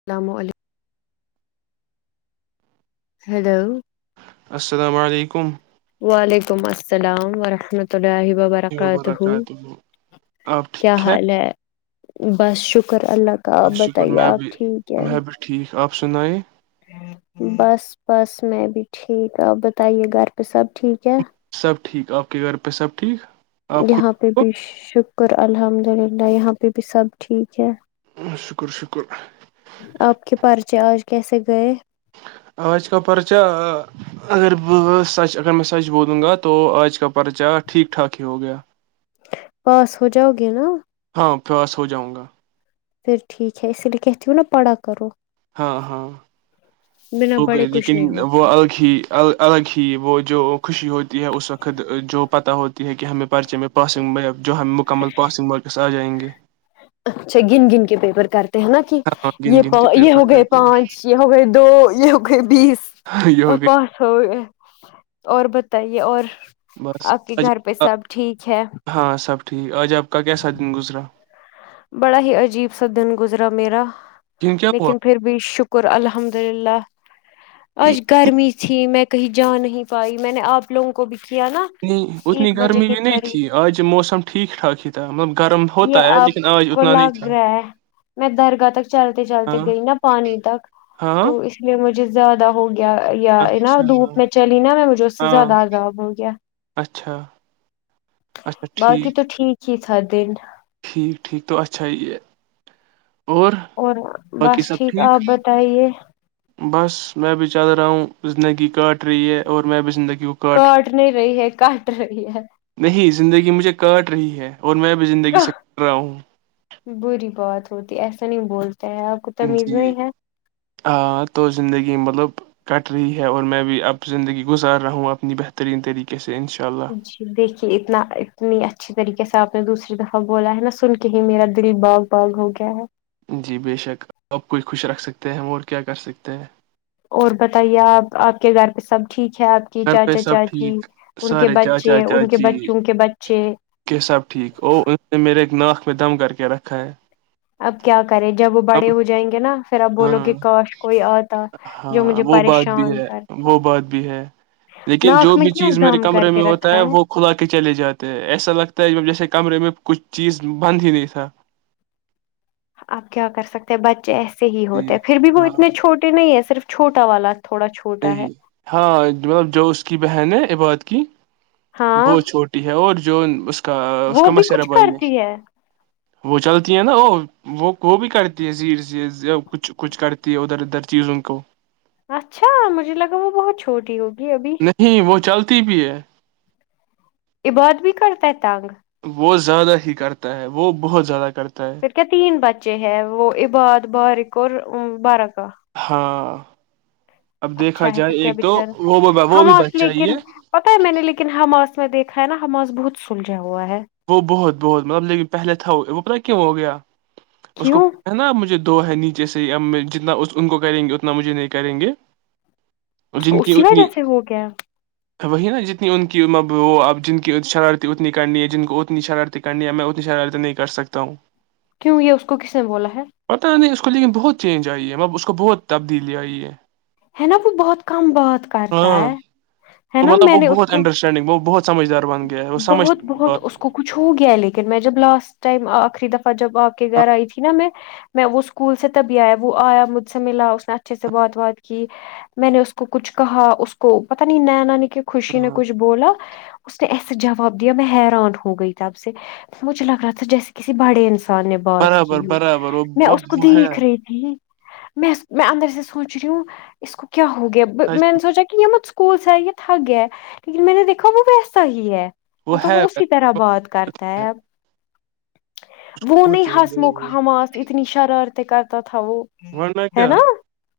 السلام علیکم ہیلو السلام علیکم ویک ولم السلام ورحمۃ اللہ اہبہ برکات ہو وبرکاتہ آپ کیا ٹھیک حال ہے بس شکرہ اللہ کا آپ شکر بتائیے میں آپ بھی ٹھیک ہے میں بھی ٹھیک آپ سنائیے بس بس میں بھی ٹھیک ہ آپ بتائیے گھر پہ سب ٹھیک ہے ب ٹھیک آپ کے گھر پہ سب ٹھیک آپ خود یہاں پہ بھی ٹھیک شک شکر الحمد للہ یہاں پہ بھی سب ٹھیک ہے شکر شکر چار آج کی سے گے آج کا پرچہ اگر سچ اگر میں سچ بولوں گا تو آج کا پرچہ ٹھیک ٹھاک ہی ہو گیا پاس ہو جاؤ گے نا ہاں پواس ہو جاؤں گا پھر ٹھیک ہے اسی لیے کہ ت نا پڑھا کرو ہاں ہاں بنا وہ پڑھے بھی کچھ لیکن نہیں ہوتا وہ الگ ہی ال الگ ہی وہ جو خوشی ہوتی ہے اس وقت جو پت ہوتی ہے کہ ہمیں پرچے میں پاسنگ میں جو ہم مکمل پاسنگ مورکس آ جائیں گے ب کر نا کہ گن یہ گن کے یہ پیپر ہو گئے کرتے پانچ یہ ہو گئے دو یہ ہو گئے بیس ہیں یہ اور ہو پانچ ہو گئے اور بتائیے اور گئی بس آپ کے آج۔ گھر پہ سب ٹھیک ہے ہاں سب ٹھیک آج آپ کا کیسا دن گزرا بڑا ہی عجیب سا دن گزرا میرا دن کیا ہوا لیکن پھر بھی شکر الحمد للہ آج گرمی تھی میں کہیں جا نہیں پائی میں نے آپ لوگوں کو بھی کیا نا اتنی ایک بجے گرمی کے بھی نہیں تھی قریب آج موسم ٹھیک ٹھاک ہی تھا مطلب گرم ہوتا یہ ہے آپ لیکن آ کو لگ رہا ہے میں درگاہ تک چلتے چلتے ہاں گئی نا پانی تک ہاں تو اس لیے مجھے زیاد ہوگیا یا یا نا اچھا دھوپ میں چلی نا میں مجھے اس سے ہاں زیادہ عزاب ہووں گیا اچھا اچھا باقی ٹھیک تو ٹھیک ہی س دن ٹھیک ٹھیک تو اچھا یہ اور باقی بس سب ٹھیک آپ بتائیے بس میں بھی چل رہا ہوں زندگی کاٹ رہی ہے اور میں بھی زندگی کاٹ رہ نہیں رہی ہے کاٹ رہی ہے نہیں زندگی مجھے کاٹ رہی ہے اور میں بھی زندگی سے کر رہا ہوں بری بات ہوتی ایسا نہیں بول جی ہاں تو زندگی مطلب کٹ رہی ہے اور میں بھی اب زندگی گزار رہا ہوں اپنی بہترین طریقے سے انشاء اللہ جی دیکھیے اتنا اتنی اچھی طریقے سے آپ نے دوسری دفعہ بولا ہے نا سن کے ہی میرا دل باغ باغ ہو گیا ہے جی بے شک آپ کوئی خوش رکھ سکتے ہیں ہم اور کیا کر سکتے ہیں اور بتائیے آپ آپ کے گھر پہ سب ٹھیک ہے آپ کی گھر پہ چاچا سب چاچی ٹھیک ان کے سارے چاچا بچے ان کے چاچی بچوں کے بچے کے سب ٹھیک ا ان میرے ایک ن اس میں دم کر کے رکھا ہے اب کیا کرے جب وہ بڑے اب ہو جائیں گے نا پھر اپ بولو ہاں کہ کاشٹ کوئی آتا جو ہاں مجھے وہ بات بھی پریشان ہے کرتا وہ بات بھی ہے لیکن ناک جو میں بھی کیوں چیز میرے دم کر کمرے کے میں ہوتا رکھا ہے وہ کھلا کے چلے جاتے ہیں ایسا لگتا ہے جب جیسے کہ کمرے میں کچھ چیز بند ہی نہیں تھا آپ کیا کر سکتے ہیں بچے ایسے ص ہی جی ہوتا پھر بھی وہ ہاں اتنے چھوٹے نہیں ہیں صرف چھوٹا والا تھوڑا چھوٹا ہے نہیں ہاں مب جو اس کی بہن ہے عباد کی ہاں وہ چھوٹی ہے اور جو اس کا اس وہ کا بھی مشرہ کچھ بھائی کرتی ہے وہ چلتی ہے نا وہ وہ وہ بھی کرتی ہے زیر کچھ کچھ کرتی ہے ادھر ادھر چیزوں کو اچھا مجھے لگا وہ بہت چھوٹی ہوگی ابھی نہیں وہ چلتا تی بھی ہے عباد بھی کرتا ہے تگ وہ زیادہ ہی کرتا ہے وہ بہت زیادہ کرتا ہے پھر کیا تین بچے ہیں وہ عباد بارق اور بارہ کا ہاں اب دیکھا اچھا ہے پھر جائے کیا ایک تو بیچارا وہ وہ بھی حماس بچ چاہیے لیکن پتا ہے میں نے لیکن حماس میں دیکھ نا ہم آج بہت سل جاں وہ بہت بہت مطلب لیکن پہلے تھا وہ وہ اپ کیا ہو گیا اس کو کیوں پتا ہے نا آ مجھے دو ہے نیچے سے ہی اب میں جتنا اس ان کو کریں گے اتنا مجھے نہیں کریں گے اس کو جن کی اسی اتنی وجہ سے ہو گیا وہی نا جتنی ان کی وہ اب جن کی شرارتی اتنی کرنی ہے جن کو اتنی شرارتی کرنی ہے میں اتنی شرارتی نہیں کر سکتا ہوں کیوں یہ اس کو کس نے بولا ہے پتہ نہیں اس کو لیکن بہت چینج آئی ہے م اس کو بہت تبدیلی آئی ہے ہے نا وہ بہت کام بات کرتا ہاں ہے ہے تو نا مطلب میں وہ نے اس بہت کو انڈرسٹینڈنگ وہ بہت سمجھدار بن گیا ہے وہ سمجھ بہت بہت اس کچھ ہو گیا ہے لیکن میں جب لاسٹ ٹائم آخری دفع جب آ کے گھر آئی تھی نہ میں میں وہ اسکول سے تبھی آیا وہ آیا مجھ سے ملا اس نے اچھے سے بات بات کی میں نے اس کو کچھ کہا اس کو پت نہیں نیا ن ن کہ خوشی نے ہاں، کچھ بولا ایسا جواب دیا میں حیران ہو گئی تب سے مجھے لگ رہا تھا جیسے کسی بڑے انسان نے بات برابر کی ہوں برابر وہ میں اس مب کو وہ ہے دیکھ رہی تھی میں میں اندر سے سوچ رہی ہوں اس کو کیا ہو گیا سچ، میں نے سوچا کہ یہ کول س تھک گیا ہے لیکن میں نے دیکھا وہس صحیح ہے مطلب وہ اسی طرح بات کرتا ہے اب وہون بہت چینج آئی ہسمکھ ہے حماس اتنی شرارتی کرتا [unintelligible] ورنہ کیا ہے نا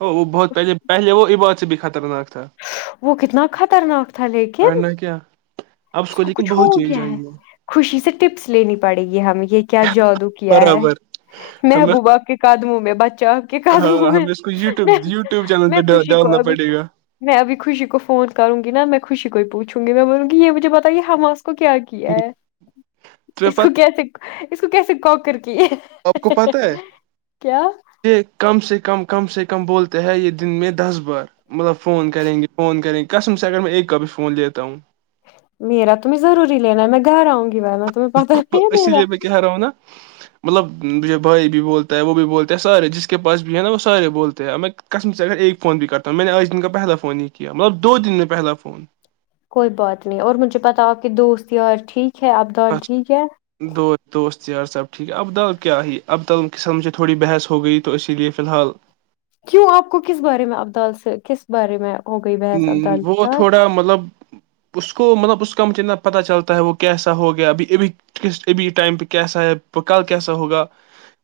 وہ بہت پہلے پہلے وہ ای بات سے بھی خطرناک تھا وہ کتنا خطرناک تھا لیکن ورنہ کیا اب اس کو لیکن کچھ ہو بہت چینج گیا ہے آئی خوشی سے ٹپس لینی پڑے گی ہم یہ کیا جادو کیا ہے برابر ہمیں محبوبہ کے قدموں میں بچے جا کے کہ دوں ہاں ہمیں اس کو میں یوٹیوب یوٹیوب چینل میں پہ ڈال- خوشی کو ڈالنا ابھی پڑے گا میں ابھی خوشی کو فون کروں گی نا میں خوشی کو ہی پوچھ چونگے کا مطلب بتائیے ہماس کو کیا کیا ہے تو اس پ کو کیسے اس کو کیسے کا کر کے آپ کو پتا ہے کیا یہ کم سے کم کم سے کم بولتے ہیں یہ دن میں دس بار مطلب فون کریں گے فون کریں گے قسم سے اگر میں ایک کاپی فون لیتا ہوں میرا تمہیں ضوری لینا ہے میں گھر آؤں گی ورنہ تمہیں پتہ نہیں ہے اسی میرا لیے میں کہ رہا ہوں نا مطلب جب بھائی بھی بولتا ہے وہ بھی بولتا ہے سارے جس کے پاس بھی ہے نا وہ سارے بولتے ہیںب میں قسم سے اگر ایک فون بھی کرتا ہوں میں نے آج دن کا پہلا فون ہی کیا مطلب دو دن میں پہلا فون کوئی بات نہیں اور مجھے پتاو آپ کہ دوست یار ٹھیک ٹیک ہے عبدال بس ٹھیک ہے دو دوست یار صاحب ٹھیک ہے عبدال کیا ہے عبدال قسم سے تھوڑی بحث ہو گئی تو اسی لیے فی الحال کیوں آپ کو کس بارے میں ابدال سے کس بارے میں ہو گئی بحث ہ ابدال وہ کے ساتھ تھوڑا مطلب اس کو مطلب اس کا مجھےنا پتا چلتا ہے وہ کیسا ہو گیا ابھی ابھی ک ابھی ٹائم پہ کیسا ہے کل کیسا ہوگا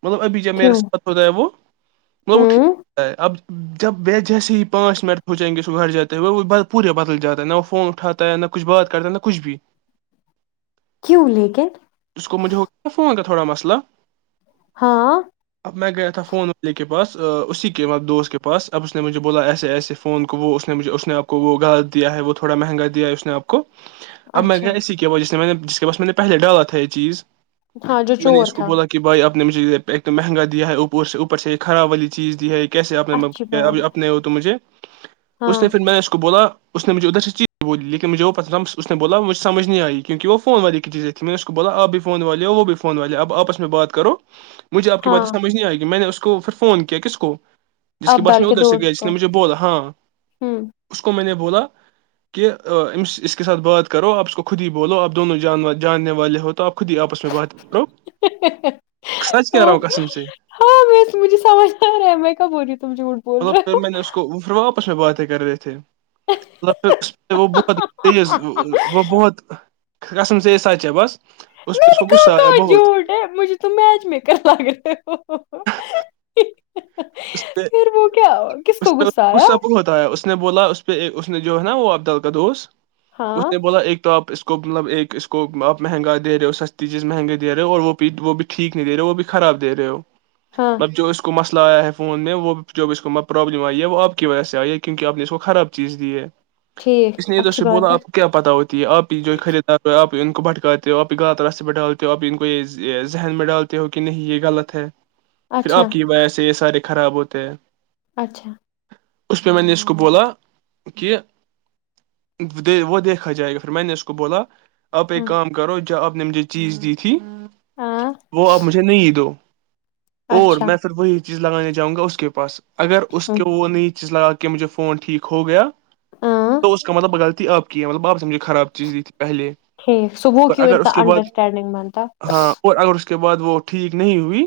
مطلب ابھی جب میرے کیوں ساتھ ہوتا ہے وہ مطلب وہ ٹھیک ہوں ہوتا ہے اب جب و جیسے ہی پانچ منٹ ہوچائیں گے اس گھر جاتا ہے وہ وہ پورے بدل جاتا ہے نہ وہ فون اٹھاتا ہے نہ کچھ بات کرتا ہے نہ کچھ بھی کیوں لیکن اس کو مجھے ہو کیایا فون تھوڑا مسئلہ ہاں اب میں گیا تھا فون والے کے بس اسی کے دوست کے پاس اب اس نے مجھے بولا ایسے ایسے فون وہ اس نے اس نے آ کو وہ غلط دیا ہے وہ تھوڑا مہنگا دیا ہے اس نے آپ کو اب میں اچھا گیا اسی کی وج جس نے میں نے جس کے پاس میں نے پہلے ڈالا تھا یہ چیز ہاں جو چور تھا ایکم مہنگا دیا ہے او سے اوپر سے ایک خراب والی چیز دی ہے کیسے اچھی اپنے بات اپنے ہو تو مجھے اس ہاں نے پھر میں اس کو بولا اس نے مجھ ادھر سے چیز بولی لیکن مجھے وہ پتا تھا اس نے بولا مجھ سمجھ نہیں آئی کیونک وہ فون والے کی چیزیں تیں میں نے اس کو بولا آپ بھی فون والے ہو وہ بھی فون والے اپ آپس میں بات کرو مجھ آپ ہاں باتیںمجھ نہیں آ گی میں نے اس کو پھر فون کیا کس کو جس کے بعس ابدال میں ادھر سے گیا دوست جس کو نے مجھے بولا ہاں ہوں اس کو میں نے بولا کہ اس کے ساتھ بات کرو اپ اس کو خود ہی بولو اپ دونوں جاننے والے ہو تو اپس میں بات کرو سچ کہہ، رہا ہوں قسم سے بو [inaudible] مطلب پھر میں نے اس کو باتیں کر رہے تھے [inaudible] [inaudible] تو [inaudible] تیز وہ بہت قسم سے یہ سچ ھے بس اس میں پہ اس نے کو غصہ کہاں آیا کہاں بہت جھوٹ ہے مجھے تو میچ مےکر لگ رھےھو [inaudible] اسپے اس سے غصہ بھت آیا اس نے بولا اس اس نے جو ہے نا وہ عبدال کا دوست اس ہاں نے بولا ایک تو آپ اس اس کو مطلب ایک اس کو آپ مہنگا دے ہو سستی چیز مہنگی دے رہے ہو اور وہ بھی وہ بھی ٹھیک نہیں دے رہے ہو وہ بھی خراب د رہے ہو ہاں اب جو اس کو مسلہ لایا ہے فون میں وہ جب اس کو پرابلم آئی ہے وہ آپ کی وجہ سے آئی ہے کیونہ آپ نے اس کو خراب چیز دی ہے ٹھیک اس نے ادھر اچھی سے بات بولا ہے آپ کو کیا پتہ ہوتی ہے آپ ہی جو خریدار ھو اب تو ان کو بھٹکاتے ہو اب ان کو یہ ذہن میں ڈالتے ہو کہ نہیں یہ غلط ہے پھر اچھا آپ کی وجہ سے یہ سارے خراب ہوتے ہیں اچھا اس پہ میں نے اس کو بولا کہ وہ دیکھا جائے گا اور میں نے اس کو بولا آپ ایک ہ کام کرو جو آپ نے مجھے چیز دی تھی ہاں وہ اپ مجھے نہیںید اور اچھا میں صرف وہی چیزگانے جاؤں گا اس کے پاس اگر اس ہوں، کے وہ نئی چیز لگا کے کہ مجھے فون ٹھیک ہو گیا ہاں تو اس کا مطلب غلطی اپ کی ہے مطلب اپ سمجھے خراب چیز دی تھی پہلے صبح اور کی اگر اس کے بعد ہاں اور اگر اس کے بعد وہ ٹھیک نہیں ہوئی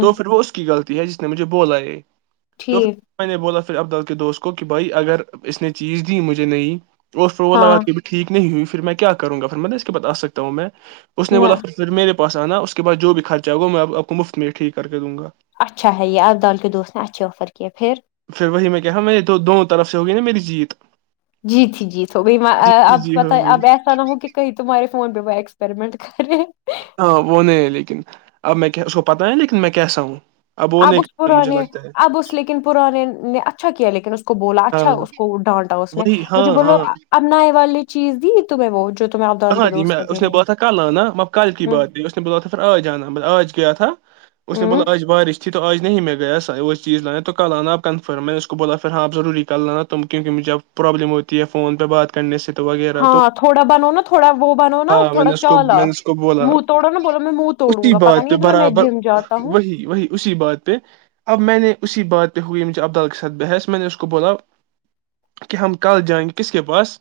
تو پھر وہ اس کی غلط تی نے مجھے بولا ہے تو ٹھیک نے بولا ابدال کے دوست کو کہ بھائی اگر اس نے چیز دی مجھے نہیںئی تو پھر وہ لگا ہاں کہھی ٹیک نہیں ہوئی پھر میں کیا کروںا پھر میںب اس کے بد آکتا ہوں میں اس نے نہ بولا پھر پھر میرے پا آنا اس کے بع جو بھی خرچ ہو وہ میں آپ کو مفت میں ٹیک کراوں کر دوں گا اچھا ہے یہ ابدال کے دوست نے اچھے آفر کیے پھر پھر وہی میں کہ میں تو دونوں طرف سے ہوگی نا میری جیت جی تھی جی تو ب جی اب جی پت ہو گئی اب ایسا نہ ہو کہ کہیں تمہارے فون پہ وہ ایکسپریمنٹ کرے ہاں وہ نہیں ہے لیکن اب میں اس کو پتا ہے لیکن میں کیسا ہوں وہ اب نہیں اس کرے گا مجھے پرانے لگتا ہے اب اس لیکن پرانے نے اچھا کیا لیکن اس کو بولا ہاں اچھا اس کو ڈانٹا اس نے وہی ہاں مجھے بولو ہاں اب نائے وال نے چیز دی میں وہ جو تمہیں ابدال کے کہاں جی دوست میں کو اس نے دینی میں باتان کلان مطب ک کی ہ بات اس میں باتان پھر آج آہان آج کیا تھا اس میں ب ہ مطلب آج بارش اھی تو آج نہیں میں گیا سا وہ چیز لا تو کل آنا آپ کنفرم میں نے اس کو بولا پھر ہاں آپ ضور کل لانا تم کیونہ مجھےب پرابلم ہوتی ہے فون پہ بات کرنے سے تو وغیرہ تو ہاں تھوڑا بنو نا تھوڑا وہ بنو نا ہاں میں نے تھوڑا اس کو میں نے چالاک اس کو بولا منہ ا توڑو نا بولو میں منہ توڑوں اسی گا پتا بات نہیں پہ ہے تمہیں میں برابر جم جاتا ہوں وہی وہی اسی بات پہ اب میں نے اسی بات پہ ہوئی عبدالقسد بحث میں نے اس کو بولا کہ ہم کل جائیں گے کس کے پاس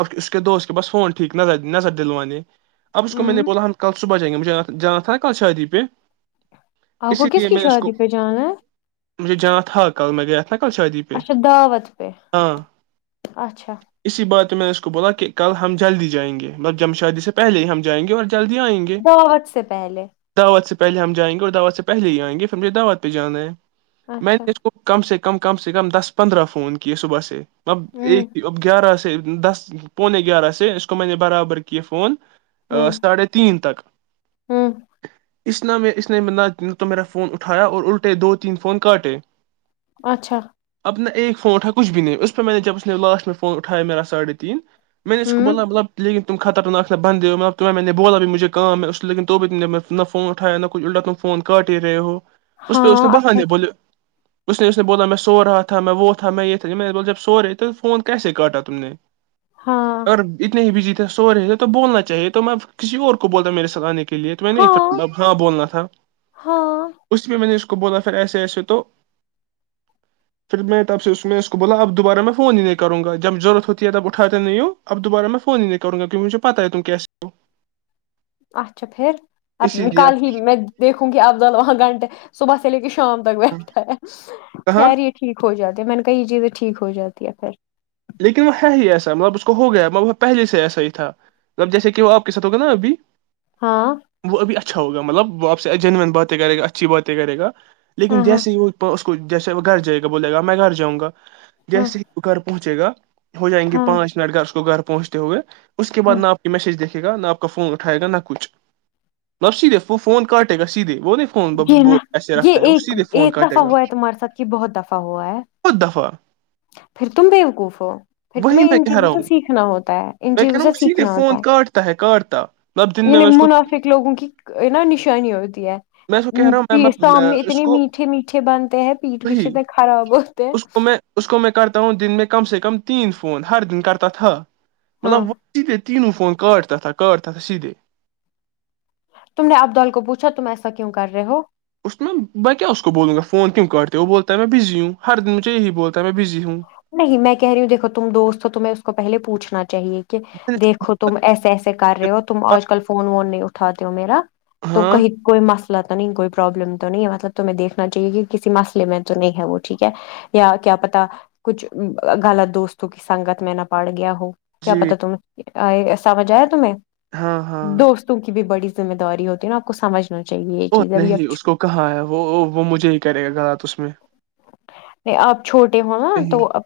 آپ اس کے دوست کے پاس فون ٹھیک نہ نہ س دلوانی اب اس کو میں نے ہ بولا ہم کلبحائیں گے مھے جانا تھا نا کل شادی پہ آپ کو اسی کس لیے کی میں نے اس کو شادی پہ جانا ہے مجھے جانا تھا کل میں گیا تھا نا کل شادی پہ اچھا دعوت پہ ہاں اچھا اسی میں بات نے اس کو بولا کہ کل ہم جلدی جائیں گے مطلب جم شادی سے پلے ہی ہم جائیں گے اور جلدی آئیں بہت سے پہلے پہے ہم جائیں گے اور دعواد سے پلے ہی آیں گے پھر ہمھے دعو پہ جانا ہے میں اچھا نے اس کو کم سے کم کم سے کم دس پندرہ فون کیے صبح سے اب ہوں ایک اب گیارہ سے دس پونے گیارہ سے اس کو کمۂ نے برابر ک فون ہوں ا ساڑھے تین تک ہوں اس نہ میں اس نے نہ تو میرا فون اٹھایا اور الٹے دو تین فون کاٹے اچھا ایک فون اٹھا کچھ بھی نہیں اس پہ میں نے جب اس نے لاسٹ میں فون اٹھایا میرا ساھ تین میں نے اس کو ہوں بوللا مطب لیکن تم خطرنا بند ہو تم میں نے بولا بھیھ مجھے کا ہے اس لیکن تو بھی نے نہ فونٹایا نہ کچ اٹا تم فون کاٹ ہی رہے ہو اس پہ اس نے ہاں اچھا بہانے بولے اس نے اس نے بوللا م میں س رہا تھا میں وہ تھا میں یہ تھا میں نے بول جب سورے تو فون کیسے کاٹا تم نے ہاں اور بزی تھے سو رہے تھ تو بولنا چاہیے تو میں کسی اور کو بولتا میرے سلاانے کے لیے تو میں نہیںب ہاں بولنا تھا ہاں اسی پہ میں نے اس کو بولا پھر ایسے ایسے تو پھر میں تب سے اس میں اس کو بولا اب دوبارہ میں فون ہی نہیں کروں گا جب ضرورت ہوتی ہے تب اٹھاتے نہیںوں اب دوبارہ میں فون نہیں کروں کیونکہ مجے پتہ ہے تم کی ہو اچھا پھر اب کل ہی میں دیکھوں گی ابض وہاں گھنٹے صبح سے لے کے شام تک بیٹھا ہے کہاں خہری یہ ٹھیک ہو جات جی میں نے کہا یہ چیزیں ٹھیک ہو جاتی ہے پھر لیکن وہ ہے ہی ایسا مطلب اس کو ہو گیا مطب وہ پہلے سے ایسا ہی تھا مب جیسے کہ وہ آپ کے ساتھ ہوگا نا ابھی ہاں وہ ابھی اچھا ہوگا مطلب وہ آپ سے جینوئن باتیں کرے گا اچھی باتیں کرے گا لیکن ہاں ہاں جیسے وہ اس کو جیسے وہ بول گا میں گھر جاں گا ہاں جیسے ہی وہ گھر پہنچے گا ہو جائیں گے ہاں پانچ منٹ اس کو گھر پہنچتے ہوئے اس کے بع ہاں میں آپ کی میسج دیکھی گا نہ آپ کا فون اٹھائے گا نہ کچھ مطب سیدھے فون کاٹے گا سیدھے وہ نہیں فون یہ وہ نا ایسے رکھتا یہ ہے وہ ایک سیدھے فون ایک دفع کاٹے گا ہوا ہے تمہارے ساتھ کہ بہت دفع ہوا ہے بہت دفعہ پھر تم بوقوف ہو پھر وہی تمہیں میں ان کہہ چیزوں رہا سے ہوں سیکھنا ہوتا ہے ان میں کہہ چیزوں رہا ہوں سے وہ سیدھے سیکھنا ہوتا فون کاٹتا کاٹتا مطلب دن ہے میں یعنی میں اس کو منافک لوگوں کی نا نشانی ہوتی ہے میں اس کو کہہ رہا ہوں میں میں سامنے اس اتنے کو میٹھے میٹھے بنتے ہیں پیٹھ وہی پیچھے سے خراب ہوتے ہیں اس کو میں اس کو میں کرتا ہوں دن کم سے کم تین فون ہر دن کرتا تھا مطلب ہاں وہ تینووں فون کاارڈ تھا سیدھے تم نے ابدال کو پوچھا تم ایسا کیوں کر رہے ہو اس میں کیا اس کو بولوں گا فون کیم کاٹتے وہ بولتا ہے میں بزی ہوں ہر دن مجھے یہی بولتا ہے میں بزی ہوں نہیں میں کہہ رہی ہوں دیکھو تم دوست ہو تمہیں اس کو پہلے پوچھنا چاہیے کہ دیکھو تم ایسے ایسے کر رہے ہو تم آج کل فون وون نہیں اٹھاتے ہو میرا تو ہاں کہیں کوئی مست تو نہیں کوئی پرابلم تو نہیں ہے مطلب تمہیں دیکھنا چاہیے کہ کسی مسئے میں تو نہیں ہے وہ ٹھیک ہے یا کیا پتا کچھ غلط دوستوں کی سنگت میں نہ پڑھ گیا ہو کیا جی پتا تم سمجھ آیا تمہیں ہاں ہاں دوستوں کی بھی بڑی ذمہ داریتی نا آ کو سمجھ او نہیں اس کو کہاں ہے وہ وہ مجھے ہی کرے گا غلط اس میں نہیں، آپ چھوٹے ہو نا تو نہیں اب